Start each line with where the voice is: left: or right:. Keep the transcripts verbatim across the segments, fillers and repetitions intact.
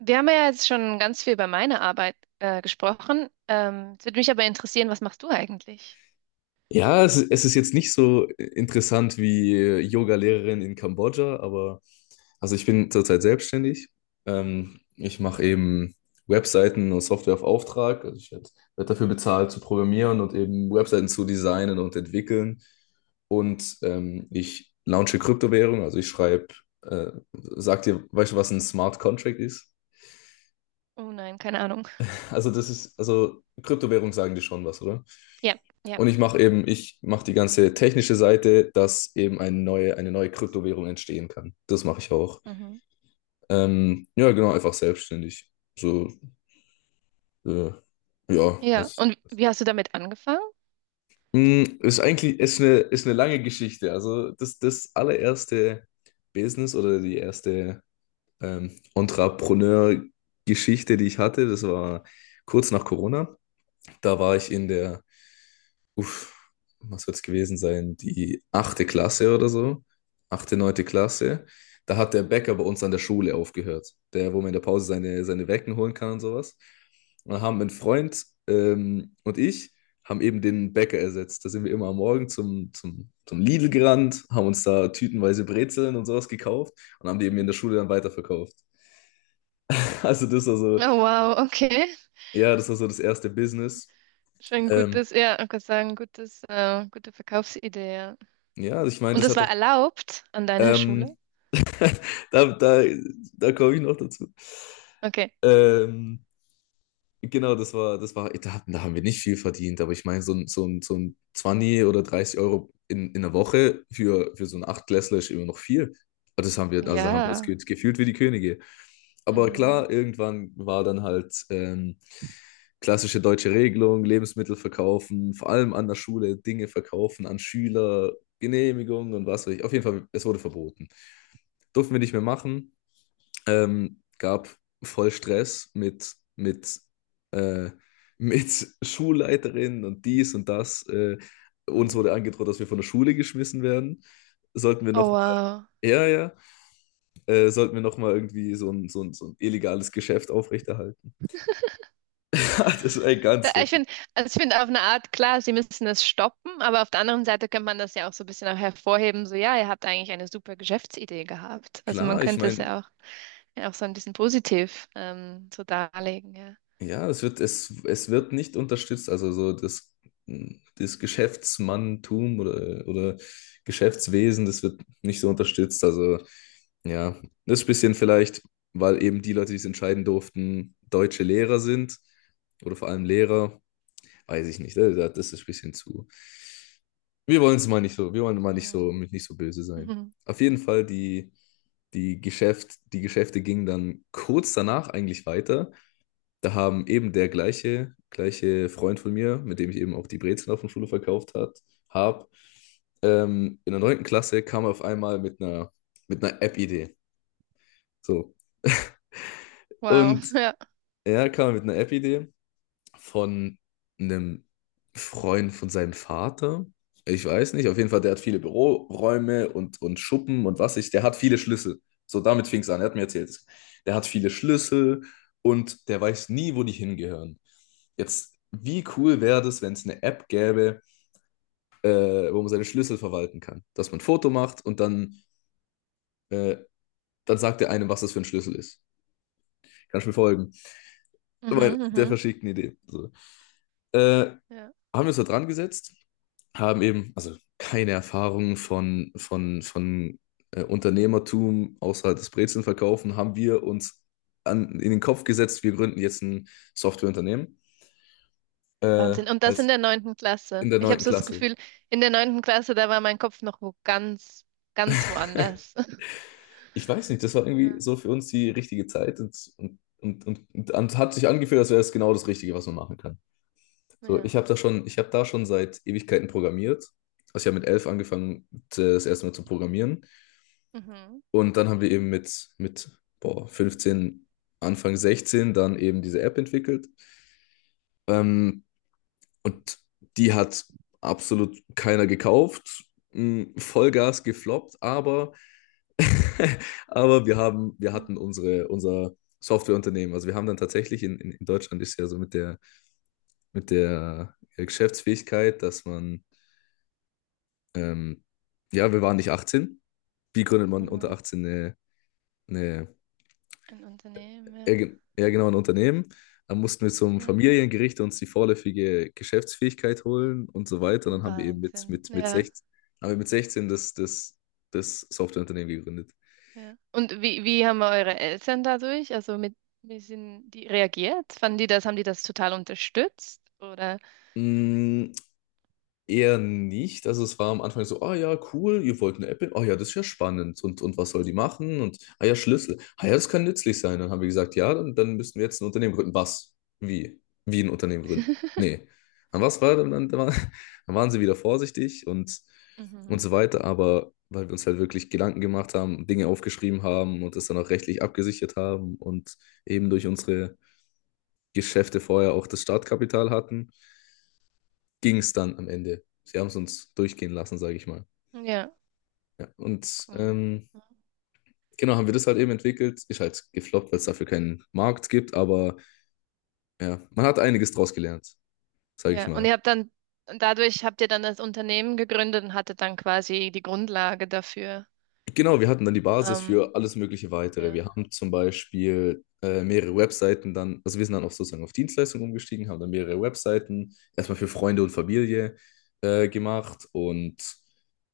right: Wir haben ja jetzt schon ganz viel über meine Arbeit äh, gesprochen. Ähm, es würde mich aber interessieren, was machst du eigentlich?
left: Ja, es, ist- es ist jetzt nicht so interessant wie äh, Yoga-Lehrerin in Kambodscha, aber also ich bin zurzeit selbstständig. Ähm, ich mache eben Webseiten und Software auf Auftrag. Also ich werde werd werd dafür bezahlt zu programmieren und eben Webseiten zu designen und entwickeln. Und ähm, ich launche Kryptowährung, also ich schreibe, äh, sag dir, weißt du, was ein Smart Contract ist?
right: Oh nein, keine Ahnung.
left: Also das ist, also Kryptowährung sagen dir schon was, oder?
right: Ja, ja.
left: Und ich mache eben, ich mache die ganze technische Seite, dass eben eine neue, eine neue Kryptowährung entstehen kann. Das mache ich auch.
right: Mhm.
left: Ähm, ja, genau, einfach selbstständig. So, äh, ja,
right: Ja,
left: als,
right: und wie hast du damit angefangen?
left: Mm, ist eigentlich ist eine, ist eine lange Geschichte. Also das, das allererste Business oder die erste ähm, Entrepreneur-Geschichte, die ich hatte, das war kurz nach Corona. Da war ich in der, uff, was wird es gewesen sein? Die achte Klasse oder so. Achte, neunte Klasse. Da hat der Bäcker bei uns an der Schule aufgehört. Der, wo man in der Pause seine, seine Wecken holen kann und sowas. Und dann haben mein Freund ähm, und ich haben eben den Bäcker ersetzt. Da sind wir immer am Morgen zum, zum, zum Lidl gerannt, haben uns da tütenweise Brezeln und sowas gekauft und haben die eben in
right: Mhm.
left: der Schule dann weiterverkauft. Also das war so,
right: Oh wow, okay.
left: ja, das war so das erste Business.
right: Schon
left: Ähm,
right: gutes, ja, ich kann sagen, gutes, äh, gute Verkaufsidee. Ja.
left: ja, also ich meine,
right: Und
left: das
right: das
left: hat
right: war
left: doch,
right: erlaubt an deiner Schule?
left: ähm, Da, da, da komme ich noch dazu.
right: Okay.
left: Ähm, genau, das war, das war, da, hatten- da haben wir nicht viel verdient, aber ich meine, so ein, so ein, so ein zwanzig oder dreißig Euro in, in der Woche für, für so einen Achtklässler ist immer noch viel. Aber Das haben wir, also da haben wir uns
right: Ja.
left: ge- gefühlt wie die Könige. Aber
right: Mhm.
left: klar, irgendwann war dann halt ähm, klassische deutsche Regelung: Lebensmittel verkaufen, vor allem an der Schule Dinge verkaufen, an Schüler, Genehmigungen und was weiß ich. Auf jeden Fall, es wurde verboten. Durften wir nicht mehr machen. Ähm, gab voll Stress mit, mit, äh, mit Schulleiterin und dies und das. Äh, uns wurde
right: Mhm.
left: angedroht, dass wir von der Schule geschmissen werden. Sollten wir
right: Oh
left: nochmal,
right: wow.
left: ja, ja, äh, sollten wir nochmal irgendwie so ein, so ein, so ein illegales Geschäft aufrechterhalten. Das ist ein ganz
right: Da- Ich
left: verschieden.
right: finde, also ich finde auf eine Art, klar, sie müssen das stoppen, aber auf der anderen Seite könnte man das ja auch so ein bisschen auch hervorheben, so ja, ihr habt eigentlich eine super Geschäftsidee gehabt. Also man
left: Klar, ich
right: könnte es
left: meine,
right: ja auch, ja auch so ein bisschen positiv ähm, so darlegen, ja.
left: ja, es wird, es, es wird nicht unterstützt. Also so das, hm, das Geschäftsmanntum oder, oder Geschäftswesen, das wird nicht so unterstützt. Also ja, das ist ein bisschen vielleicht, weil eben die Leute, die es entscheiden durften, deutsche Lehrer sind oder vor allem Lehrer. Weiß ich nicht. äh, da- Das ist ein bisschen zu. Wir wollen es mal nicht so, wir wollen mal nicht so,
right: Hm.
left: nicht so böse sein.
right: Mhm.
left: Auf jeden Fall, die, die Geschäft, die Geschäfte gingen dann kurz danach eigentlich weiter. Da haben eben der gleiche, gleiche Freund von mir, mit dem ich eben auch die Brezeln auf der Schule verkauft hat, hab, ähm, in der neunten Klasse kam er auf einmal mit einer, mit einer, App-Idee. So.
right: Wow,
left: Und
right: ja.
left: ja, kam er mit einer App-Idee von einem Freund von seinem Vater. Ich weiß nicht, auf jeden Fall, der hat viele Büroräume und, und Schuppen und was ich, der hat viele Schlüssel. So, damit fing es an, er hat mir erzählt, der hat viele Schlüssel und der weiß nie, wo die hingehören. Jetzt, wie cool wäre das, wenn es eine App gäbe, äh, wo man seine Schlüssel verwalten kann? Dass man ein Foto macht und dann, äh, dann sagt er einem, was das für ein Schlüssel ist. Kannst du mir folgen? Weil
right: Mhm,
left: der
right: mhm.
left: verschickt eine Idee. So. Äh, Haben
right: Ja.
left: wir uns da dran gesetzt, haben eben also keine Erfahrung von, von, von äh, Unternehmertum außer das Brezelnverkaufen, haben wir uns an, in den Kopf gesetzt, wir gründen jetzt ein Softwareunternehmen, äh,
right: Wahnsinn. Und das in
left: als
right: der neunten
left: in
right: Klasse.
left: der
right: Ich habe
left: neunten
right: so das
left: Klasse.
right: Gefühl, in der neunten Klasse, da war mein Kopf noch wo ganz, ganz woanders.
left: Ich weiß nicht, das war irgendwie so
right: Ja.
left: für uns die richtige Zeit und, und, und, und, und hat sich angefühlt, als wäre es genau das Richtige, was man machen kann. So,
right: Ja.
left: ich habe da schon, ich habe da schon seit Ewigkeiten programmiert. Also ich habe mit elf angefangen, das erste Mal zu programmieren.
right: Mhm.
left: Und dann haben wir eben mit, mit boah, fünfzehn, Anfang sechzehn dann eben diese App entwickelt. Ähm, und die hat absolut keiner gekauft. Mm, Vollgas gefloppt, aber, aber wir haben, wir
right: Mhm.
left: hatten unsere, unser Softwareunternehmen. Also wir haben dann tatsächlich in, in in Deutschland ist ja so mit der, mit der Geschäftsfähigkeit, dass man, ähm, ja, wir waren nicht achtzehn. Wie gründet man unter
right: Mhm.
left: achtzehn eine, eine
right: Ein Unternehmen,
left: ja,
right: ja.
left: ge- ja, genau, ein Unternehmen. Dann mussten wir zum
right: Ja.
left: Familiengericht uns die vorläufige Geschäftsfähigkeit holen und so weiter. Und dann haben wir eben mit,
right: Wahnsinn.
left: mit, mit
right: Ja.
left: sechzehn haben wir mit sechzehn das, das, das Softwareunternehmen gegründet.
right: Ja. Und wie, wie haben eure Eltern dadurch, also mit, wie sind die reagiert? Fanden die das, haben die das total unterstützt? Oder?
left: Mm, Eher nicht. Also es war am Anfang so, ah ja, cool, ihr wollt eine App, in- ah ja, das ist ja spannend. Und, und was soll die machen? Und ah ja, Schlüssel. Ah ja, das kann nützlich sein. Dann haben wir gesagt, ja, dann, dann müssen wir jetzt ein Unternehmen gründen. Was? Wie? Wie ein Unternehmen gründen? Nee. Dann was war dann, dann, war- Dann waren sie wieder vorsichtig und, und
right: Mhm.
left: so weiter, aber weil wir uns halt wirklich Gedanken gemacht haben, Dinge aufgeschrieben haben und das dann auch rechtlich abgesichert haben und eben durch unsere Geschäfte vorher auch das Startkapital hatten, ging es dann am Ende. Sie haben es uns durchgehen lassen, sage ich mal.
right: Ja,
left: Ja, und
right: cool.
left: ähm, genau, haben wir das halt eben entwickelt. Ist halt gefloppt, weil es dafür keinen Markt gibt, aber ja, man hat einiges draus gelernt, sage ich
right: Ja, und
left: mal.
right: ihr habt dann, dadurch habt ihr dann das Unternehmen gegründet und hattet dann quasi die Grundlage dafür.
left: Genau, wir hatten dann die Basis
right: Ähm,
left: für alles mögliche Weitere.
right: ja.
left: Wir haben zum Beispiel äh, mehrere Webseiten dann, also wir sind dann auch sozusagen auf Dienstleistungen umgestiegen, haben dann mehrere Webseiten erstmal für Freunde und Familie äh, gemacht und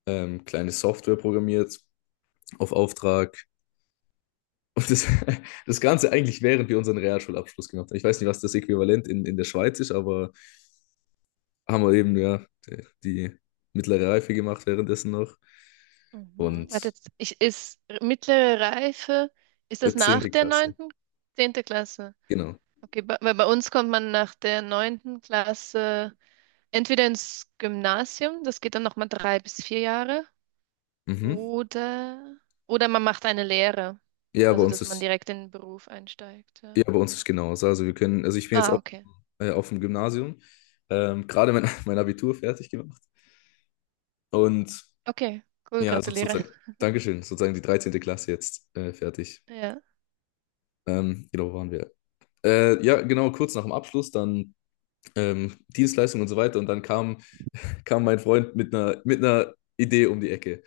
left: ähm, kleine Software programmiert auf Auftrag. Und das, das Ganze eigentlich, während wir unseren Realschulabschluss gemacht haben. Ich weiß nicht, was das Äquivalent in, in der Schweiz ist, aber haben wir eben ja die, die mittlere Reife gemacht währenddessen noch.
right: Mhm. Hat
left: Und
right: jetzt, ich, ist mittlere Reife, ist
left: äh,
right: das nach
left: zehnte.
right: der
left: Klasse,
right: neunten, zehnte Klasse?
left: genau.
right: Okay, bei, weil bei uns kommt man nach der neunten Klasse entweder ins Gymnasium, das geht dann nochmal drei bis vier Jahre,
left: Mhm.
right: oder, oder man macht eine Lehre,
left: Ja, bei
right: also
left: uns
right: dass man
left: ist,
right: direkt in den Beruf einsteigt.
left: ja,
right: Ja.
left: bei uns ist genauso. Also wir können, also ich bin jetzt
right: Ah,
left: auch
right: okay.
left: äh, auf dem Gymnasium, ähm, gerade mein, mein Abitur fertig gemacht. Und
right: Okay, cool,
left: ja, also
right: gratuliere.
left: sozusagen, Dankeschön, sozusagen die dreizehnte Klasse jetzt äh, fertig.
right: Ja.
left: Ähm, genau, wo waren wir? Äh, ja, genau, kurz nach dem Abschluss, dann ähm, Dienstleistung und so weiter. Und dann kam, kam mein Freund mit einer, mit einer, Idee um die Ecke.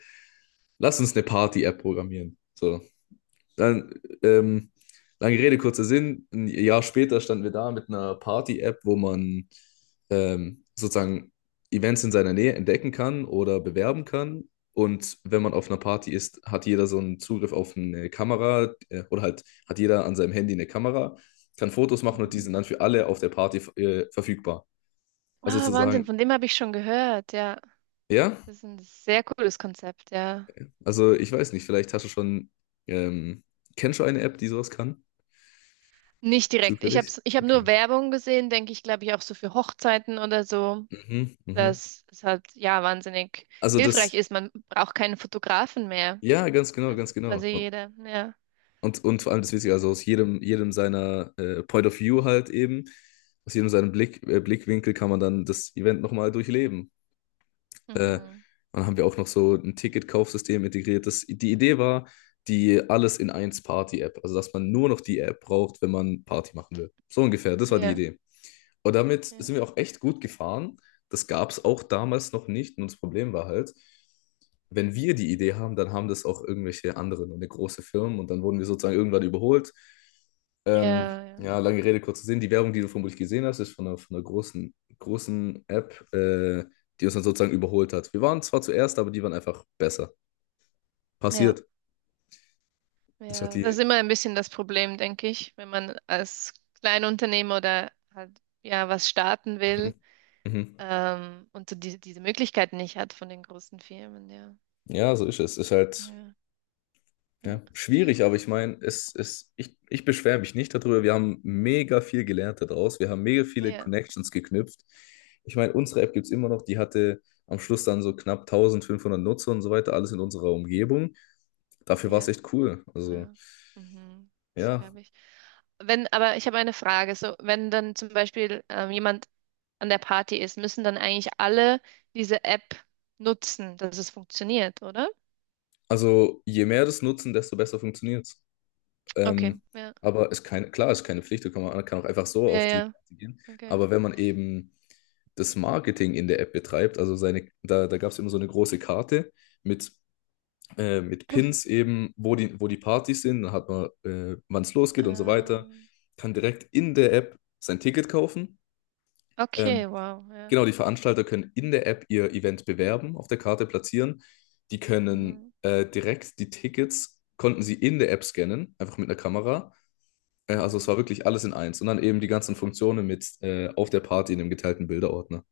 left: Lass uns eine Party-App programmieren. So, dann, ähm, lange Rede, kurzer Sinn. Ein Jahr später standen wir da mit einer Party-App, wo man ähm, sozusagen Events in seiner Nähe entdecken kann oder bewerben kann. Und wenn man auf einer Party ist, hat jeder so einen Zugriff auf eine Kamera, äh, oder halt hat jeder an seinem Handy eine Kamera, kann Fotos machen und die
right: Mhm.
left: sind dann für alle auf der Party äh, verfügbar. Also
right: Ah, Wahnsinn,
left: sozusagen,
right: von dem habe ich schon gehört, ja.
left: ja,
right: Das ist ein sehr cooles Konzept, ja.
left: also ich weiß nicht, vielleicht hast du schon, ähm, kennst du eine App, die sowas kann?
right: Nicht direkt. Ich habe
left: Zufällig?
right: ich hab nur
left: Okay.
right: Werbung gesehen, denke ich, glaube ich, auch so für Hochzeiten oder so,
left: Mhm, mhm.
right: dass es halt, ja, wahnsinnig
left: Also
right: hilfreich
left: das,
right: ist. Man braucht keinen Fotografen mehr.
left: ja, ganz genau,
right: Das
left: ganz
right: ist
left: genau.
right: quasi jeder, ja.
left: Und, und vor allem das Witzige, also aus jedem, jedem seiner äh, Point of View halt eben, aus jedem seinem Blick, äh, Blickwinkel kann man dann das Event nochmal durchleben. Äh, und
right: Mhm.
left: dann haben wir auch noch so ein Ticketkaufsystem integriert. Das, die Idee war die alles in eins Party-App, also dass man nur noch die App braucht, wenn man Party machen will. So ungefähr, das war die
right: Ja,
left: Idee. Und damit
right: ja,
left: sind wir auch echt gut gefahren. Das gab es auch damals noch nicht. Und das Problem war halt, wenn wir die Idee haben, dann haben das auch irgendwelche anderen und eine große Firmen. Und dann wurden wir sozusagen irgendwann überholt. Ähm,
right: ja, ja,
left: ja, lange Rede, kurzer Sinn. Die Werbung, die du vermutlich gesehen hast, ist von einer, von einer großen, großen App, äh, die uns dann sozusagen überholt hat. Wir waren zwar zuerst, aber die waren einfach besser.
right: ja,
left: Passiert. Das hat
right: ja. Das ist
left: die.
right: immer ein bisschen das Problem, denke ich, wenn man als Kleinunternehmer oder halt ja was starten will
left: Mhm. Mhm.
right: ähm, und so diese, diese Möglichkeit nicht hat von den großen Firmen. Ja,
left: Ja, so ist es. Ist halt,
right: ja, ja,
left: ja, schwierig, aber ich meine, es, es, ich, ich beschwere mich nicht darüber. Wir haben mega viel gelernt daraus. Wir haben mega viele
right: ja,
left: Connections geknüpft. Ich meine, unsere App gibt es immer noch. Die hatte am Schluss dann so knapp eintausendfünfhundert Nutzer und so weiter, alles in unserer Umgebung. Dafür war es
right: ja,
left: echt cool. Also,
right: ja. Mhm. Das
left: ja,
right: glaube ich. Wenn, aber ich habe eine Frage. So, wenn dann zum Beispiel ähm, jemand an der Party ist, müssen dann eigentlich alle diese App nutzen, dass es funktioniert, oder?
left: also je mehr das nutzen, desto besser funktioniert.
right: Okay.
left: Ähm, aber ist keine, klar, ist keine Pflicht, da kann man kann auch einfach so
right: Ja,
left: auf die
right: ja,
left: Party gehen.
right: okay.
left: Aber wenn man eben das Marketing in der App betreibt, also seine, da, da gab es immer so eine große Karte mit, äh, mit Pins eben, wo die, wo die Partys sind, dann hat man, äh, wann es losgeht und so weiter,
right: Ähm,
left: kann direkt in der App sein Ticket kaufen.
right: okay,
left: Ähm,
right: wow, ja.
left: genau, die Veranstalter können in der App ihr Event bewerben, auf der Karte platzieren. Die können
right: Mhm,
left: äh, direkt die Tickets, konnten sie in der App scannen, einfach mit einer Kamera, ja, also es war
right: mhm.
left: wirklich alles in eins. Und dann eben die ganzen Funktionen mit äh, auf der Party in dem geteilten Bilderordner.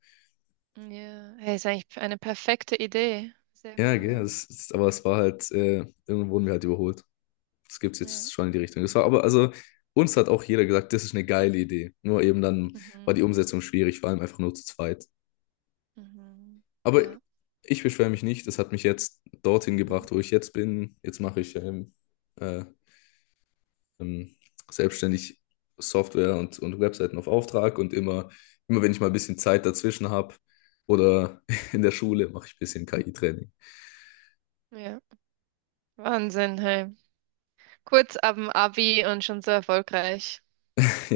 right: Ja, hey, ist eigentlich eine perfekte Idee. Sehr
left: Ja,
right: cool,
left: gell,
right: ja.
left: das ist, aber es war halt, äh, irgendwo wurden wir halt überholt. Das gibt es
right: Ja.
left: jetzt schon in die Richtung. Das war aber, also uns hat auch jeder gesagt, das ist eine geile Idee. Nur eben dann war die
right: Mhm,
left: Umsetzung schwierig, vor allem einfach nur zu zweit.
right: mhm.
left: Aber
right: Ja.
left: ich beschwere mich nicht, das hat mich jetzt dorthin
right: Mhm.
left: gebracht, wo ich jetzt bin. Jetzt mache ich ähm, äh, ähm, selbstständig Software und, und Webseiten auf Auftrag, und immer, immer wenn ich mal ein bisschen Zeit dazwischen habe oder in der Schule, mache ich ein bisschen K I-Training.
right: Ja. Wahnsinn, hey. Kurz ab dem Abi und schon so erfolgreich.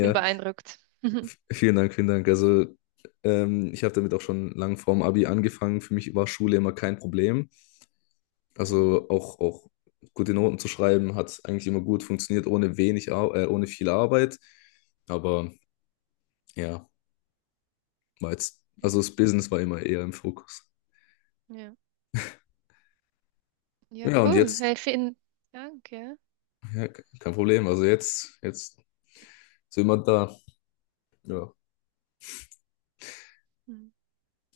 right: Bin beeindruckt.
left: v- vielen Dank, vielen Dank. Also ähm, ich habe damit auch schon lang vorm Abi angefangen. Für mich war Schule immer kein Problem.
right: Mhm.
left: Also auch, auch gute Noten zu schreiben hat eigentlich immer gut funktioniert, ohne wenig, Ar äh, ohne viel Arbeit. Aber ja, war jetzt, also
right: Mhm.
left: das Business war immer eher im Fokus.
right: Ja. Ja,
left: Ja, und
right: cool.
left: jetzt,
right: Hey, vielen Dank, ja.
left: ja, kein Problem. Also jetzt, jetzt sind wir da. Ja.
right: Mhm.